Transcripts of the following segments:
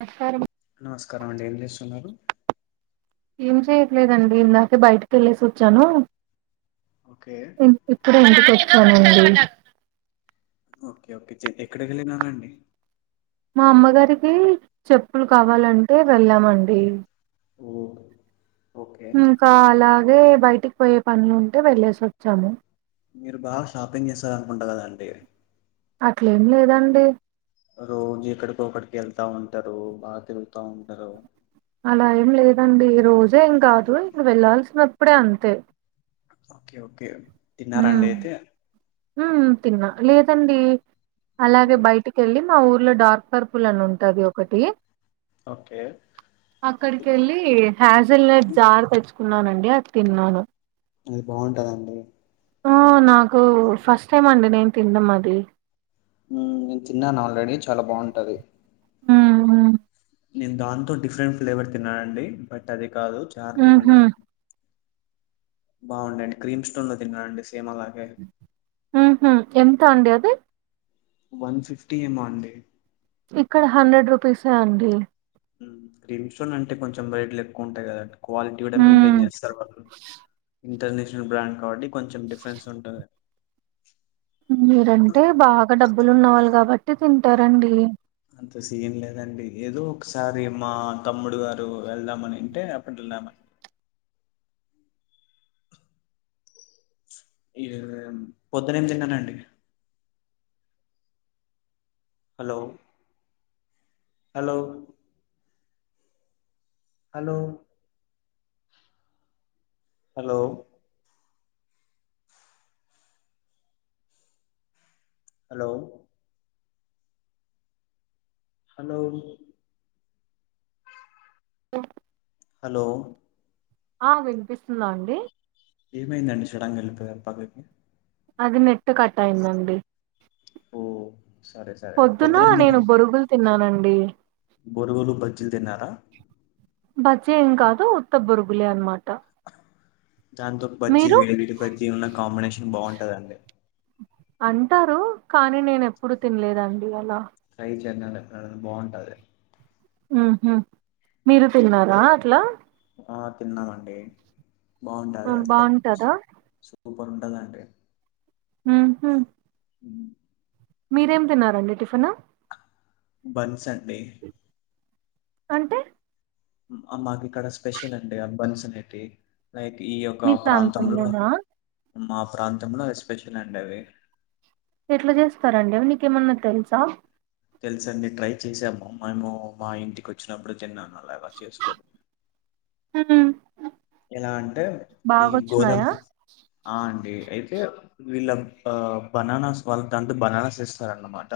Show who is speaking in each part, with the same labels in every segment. Speaker 1: నమస్కారం
Speaker 2: నమస్కారం అండి ఏం చేస్తున్నారు
Speaker 1: ఏం చేయట్లేదండి ఇందాకే బయటకి వెళ్ళేసి వొచ్చాను.
Speaker 2: ఓకే
Speaker 1: ఇప్పుడే ఇంటికి వొచ్చనండి
Speaker 2: ఓకే ఓకే జేత్ ఎక్కడికి వెళ్ళినారండి
Speaker 1: మా అమ్మగారికి చెప్పులు కావాలంటే వెళ్ళామండి.
Speaker 2: ఓ ఓకే
Speaker 1: ఇంకా అలాగే బయటికి పోయే పనులు ఉంటే వెళ్లేేసి వొచ్చాము.
Speaker 2: మీరు బాగా షాపింగ్ చేస్తారనుకుంటా కదండి
Speaker 1: అట్లేమ్ లేదండి
Speaker 2: రోజు ఎక్కడికో ఒకక్కడికి వెళ్తా ఉంటారు, బాగా తిరుగుతా ఉంటారు.
Speaker 1: అలా ఏం లేదండి రోజే ఏం కాదు ఇక వెళ్లాల్సినప్పుడే అంతే.
Speaker 2: ఓకే ఓకే తిన్నారా
Speaker 1: ఉమ్
Speaker 2: అండి అయితే
Speaker 1: ఉమ్ తిన్నా లేదండి అలాగే
Speaker 2: మ్మ్.
Speaker 1: బయటిక్ కెళ్ళి మా ఊర్లో డార్క్ పర్పుల్ అని ఉంటది ఒకటి
Speaker 2: ఓకే
Speaker 1: అక్కడికి యెళ్ళి హ్యాజెల్ జార్ తెచ్చుకున్నానండి అది తిన్నాను.
Speaker 2: అది బాగుంటాదండి
Speaker 1: ఓ నాకు ఫస్ట్ టైం అండి నేను తినడం అది
Speaker 2: ఉ నేను తిన్నాను ఆల్రెడీ చాలా బావుంటది
Speaker 1: ఉ హు
Speaker 2: నేను దాంతో డిఫరెంట్ ఫ్లేవర్ తిన్నానండి బట్ అది కాదు చార్
Speaker 1: ఊహూ
Speaker 2: తిన్నాను. బాగుండండి క్రీమ్ స్టోన్లో తిన్నానుండి సేమ్ అలాగే
Speaker 1: ఉ హు ఎంత అండి అది
Speaker 2: వన్ ఫిఫ్టీ ఏమో అండి
Speaker 1: ఇక్కడ హండ్రెడ్ రూపీసే అండి
Speaker 2: క్రీమ్ స్టోన్ అంటే కొంచెం రేట్లు ఎక్కువుంటాయి కదా అండి క్వాలిటీ కూడా
Speaker 1: హ్మ్
Speaker 2: మెయింటైన్ చేస్తారు వాళ్ళు. ఇంటర్నేషనల్ బ్రాండ్ కాబట్టి కొంచెం డిఫరెన్స్ ఉంటాది.
Speaker 1: మీరంటే బాగా డబ్బులు ఉన్నవాళ్ళు కాబట్టి తింటారండి.
Speaker 2: అంత సీన్ లేదండి ఏదో ఒకసారి మా తమ్ముడు గారు వెళ్దామని అంటే అప్పటి వెళ్ళామని ఏం పొద్దునేం తిన్నారండి hello hello hello hello hello hello
Speaker 1: ఓ
Speaker 2: హలో
Speaker 1: ఆ వినిపిస్తుందా అండి
Speaker 2: ఏమైందండి సడన్ గా వెళ్లిపోయారు పక్కకి
Speaker 1: అది నెట్టు కట్ అయిందండి
Speaker 2: ఓహ్! సరే సరే.
Speaker 1: పొద్దున
Speaker 2: పొద్దునేం
Speaker 1: నేను బొరుగులు తిన్నానండి
Speaker 2: బోరుగోలు బజ్జిలు తిన్నారా
Speaker 1: బజ్జి ఏం కాదు ఉత్త బురుగులే అనమాట
Speaker 2: దాంతో బజ్జి వేడివిడి బజ్జి ఉన్న కాంబినేషన్ బాగుంటదండి
Speaker 1: అంటారు కానీ నేను ఎప్పుడు తినలేదండి అలా
Speaker 2: ట్రై చేయండి ఎపుడైనా బాగుంటది
Speaker 1: ఉహు మీరు తిన్నారా అట్లా
Speaker 2: ఆ తిన్నామండి బాగుంటది అది కానీ
Speaker 1: బాగుంటదా
Speaker 2: సూపర్ ఉంటదండి
Speaker 1: ఉహు
Speaker 2: ఉ
Speaker 1: మీరేం తిన్నారండి టిఫిన్
Speaker 2: బన్స్ అండి
Speaker 1: అంటే
Speaker 2: మాకిక్కడ స్పెషల్ అండి ఆ బన్స్ అనేటివి లైక్ ఈ యొక్క
Speaker 1: మీ
Speaker 2: ప్రాంతంలో
Speaker 1: ప్రాంతంలోనా
Speaker 2: మా ప్రాంతంలో ఎస్పెషల్ అండి అవి
Speaker 1: ఎట్లా చేస్తారండి నీకేమన్నా తెలుసా
Speaker 2: తెలుసండి ట్రై చేసాము మేము మా ఇంటికి వచ్చినప్పుడు తిన్నాను అలాగా చేసుకోని
Speaker 1: ఊ
Speaker 2: ఎలా అంటే ఈ గోధుమ ఆ అండి అయితే వీళ్ళ బనానాస్ వాళ్ళ దాంట్లో బనానాస్ ఏస్తారన్నమాట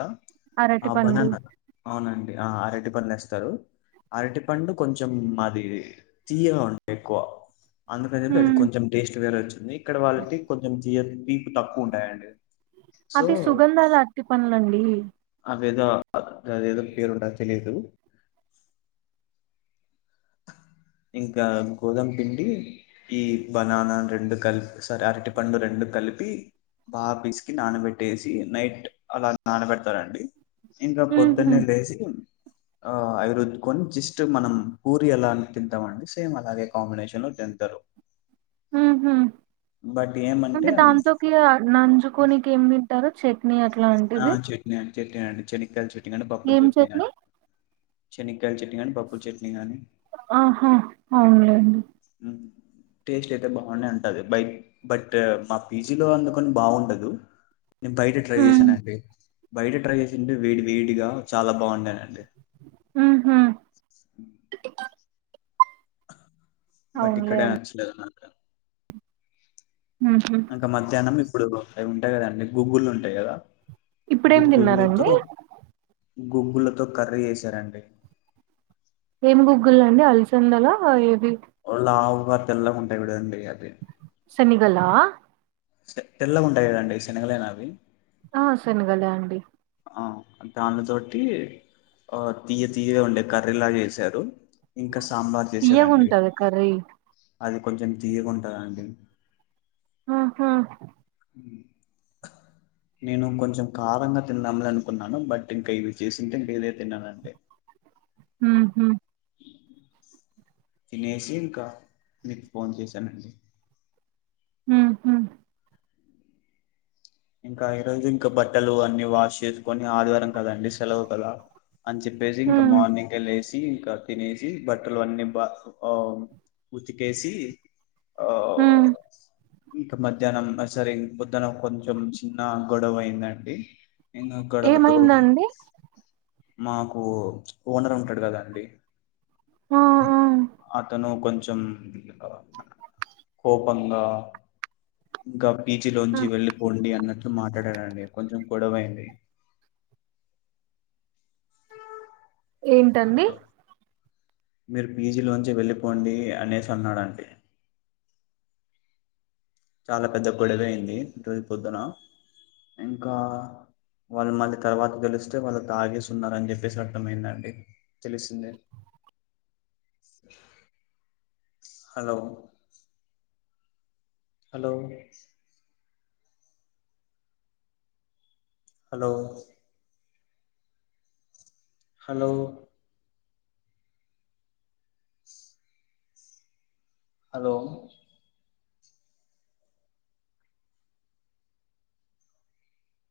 Speaker 1: అరటి
Speaker 2: ఆ
Speaker 1: పండ్లు
Speaker 2: బననా అవునండి ఆ ఆ అరటిపండు వేస్తారు అరటి పండు కొంచెం మాది తీయగా ఉంటాయి ఎక్కువ అందుకని చెప్పి అది
Speaker 1: హ్మ్
Speaker 2: కొంచెం టేస్ట్ వేరే వచ్చింది ఇక్కడ వాళ్ళకి కొంచెం తీయ తీపు తక్కువ ఉంటాయండి సో
Speaker 1: అది సుగంధాల అరటిపండ్లు అండి
Speaker 2: అదేదో అదేదో పేరు ఉంటద్ది తెలిదు ఇంకా గోధామ పిండి ఈ బనానా రెండు కలిపి సరె అరటి పండు రెండు కలిపి బాగా పీసుకి నానబెట్టేసి నైట్ అలా నానబెడతారండి ఇంకా
Speaker 1: ఊహూ
Speaker 2: పొద్దున్నే లేసి ఆ అవిరుద్కొని జస్ట్ మనం పూరి అలా తింటామండి సేమ్ అలాగే కాంబినేషన్ లో తింటారు
Speaker 1: ఉహు
Speaker 2: బట్ ఏమంటే
Speaker 1: అంటే దాంట్లో కి ఇగ నంజుకొనికి ఏం తిట్టారు చట్నీ అట్లాంటిది
Speaker 2: మేం చట్నీ అండి చెెనకాయ చెట్నీ కానీ పపల్
Speaker 1: ఏం
Speaker 2: చెట్నీ కానీ
Speaker 1: చట్నీ
Speaker 2: చెనకాయల చెట్నీ కానీ పప్పుల చెట్ని గానీ
Speaker 1: ఆహా అవునులేండి
Speaker 2: హ్మ్ టేస్ట్ అయితే బాగునే ఉంటది బై బట్ మా పీజీ లో అందుకని బాగుండదు. నేను బయట ట్రై
Speaker 1: హ్మ్
Speaker 2: చేసానుండి బయట ట్రై జేసిఉంటే వేడి వేడిగా చాలా బాగుండేనండి
Speaker 1: హా హా
Speaker 2: బట్
Speaker 1: అవునులే
Speaker 2: ఇక్కడ
Speaker 1: అండి
Speaker 2: నచ్చలేదు నాక
Speaker 1: ఆహా
Speaker 2: ఇంకా మధ్యాహ్నం ఇప్పుడు అవి ఉంటాయి కదండి గూగుల్ ఉంటాయి కదా
Speaker 1: ఇప్పుడేం
Speaker 2: గుగ్గులతో
Speaker 1: తిన్నారండి
Speaker 2: గుగ్గులతో కర్ర ఏసిరండి
Speaker 1: ఏమి గుగ్గులు అండి అలసందల ఏది
Speaker 2: ఓ లావు గా తెల్లాగా ఉంటాయి ఉడండి చూడు అవి
Speaker 1: సేనిగళ
Speaker 2: తెల్లగా ఉంటాయి గదా అండి శనగలేన అవి
Speaker 1: ఆ శనగలే అండి
Speaker 2: ఆ దాని తోని ఆ తీయ తీయ ఉండే కర్రీలాగా చేసారు ఇంకా సాంబార్ చేసారండి
Speaker 1: తియ్యగుంటది కర్రీ
Speaker 2: అది కొంచెం తీయగా ఉంటందండి.
Speaker 1: ఆహా
Speaker 2: హ్మ్ నేను కొంచెం కారంగా తిన్నామని అనుకున్నాను బట్ ఇంకా ఇది చేసింటే ఇంక ఏదే తిన్నలండి.
Speaker 1: ఉహుం
Speaker 2: తినేసి ఇంకా మీకు ఫోన్ చేశానండి
Speaker 1: హు హుమ్
Speaker 2: ఇంకా ఈ రోజు ఇంకా బట్టలు అన్ని వాష్ చేసుకొని ఆదివారం కదండి సెలవు కదా అని చెప్పేసి
Speaker 1: ఉ
Speaker 2: మార్నింగ్ ఇగ లేసి ఇంకా తినేసి బట్టలు అన్నీ బా ఆ ఉతికేసి ఆ
Speaker 1: ఉ
Speaker 2: ఇక మధ్యాహ్నం సరి పొద్దున పో కొంచెం చిన్న గొడవ అయిందండి నేను గొడవతో
Speaker 1: ఏమైందండి
Speaker 2: మాకు వ్చ్ ఓనర్ ఉంటాడు కదా అండి
Speaker 1: ఆ
Speaker 2: వ్మ్
Speaker 1: ఆ
Speaker 2: అతను కొంచం ఆ కోపంగా ఇంకా
Speaker 1: ఆ
Speaker 2: పీజీలోంచి వెళ్లి అన్నట్లు మాట్లాడాడండి కొంచెం గొడవైంది
Speaker 1: ఏంటండి
Speaker 2: హలో మీరు పీజీలోంచి వెళ్ళిపోండి అనేసి ఉన్నాడండి చాలా పెద్ద గొడవ అయింది ఈరోజు పొద్దున ఇంకా వాళ్ళు మళ్ళీ తర్వాత తేలిస్తే వాళ్ళు తాగేస్తున్నారు అని చెప్పేసి అర్థమయిందండి తెలిసింది hello hello hello hello hello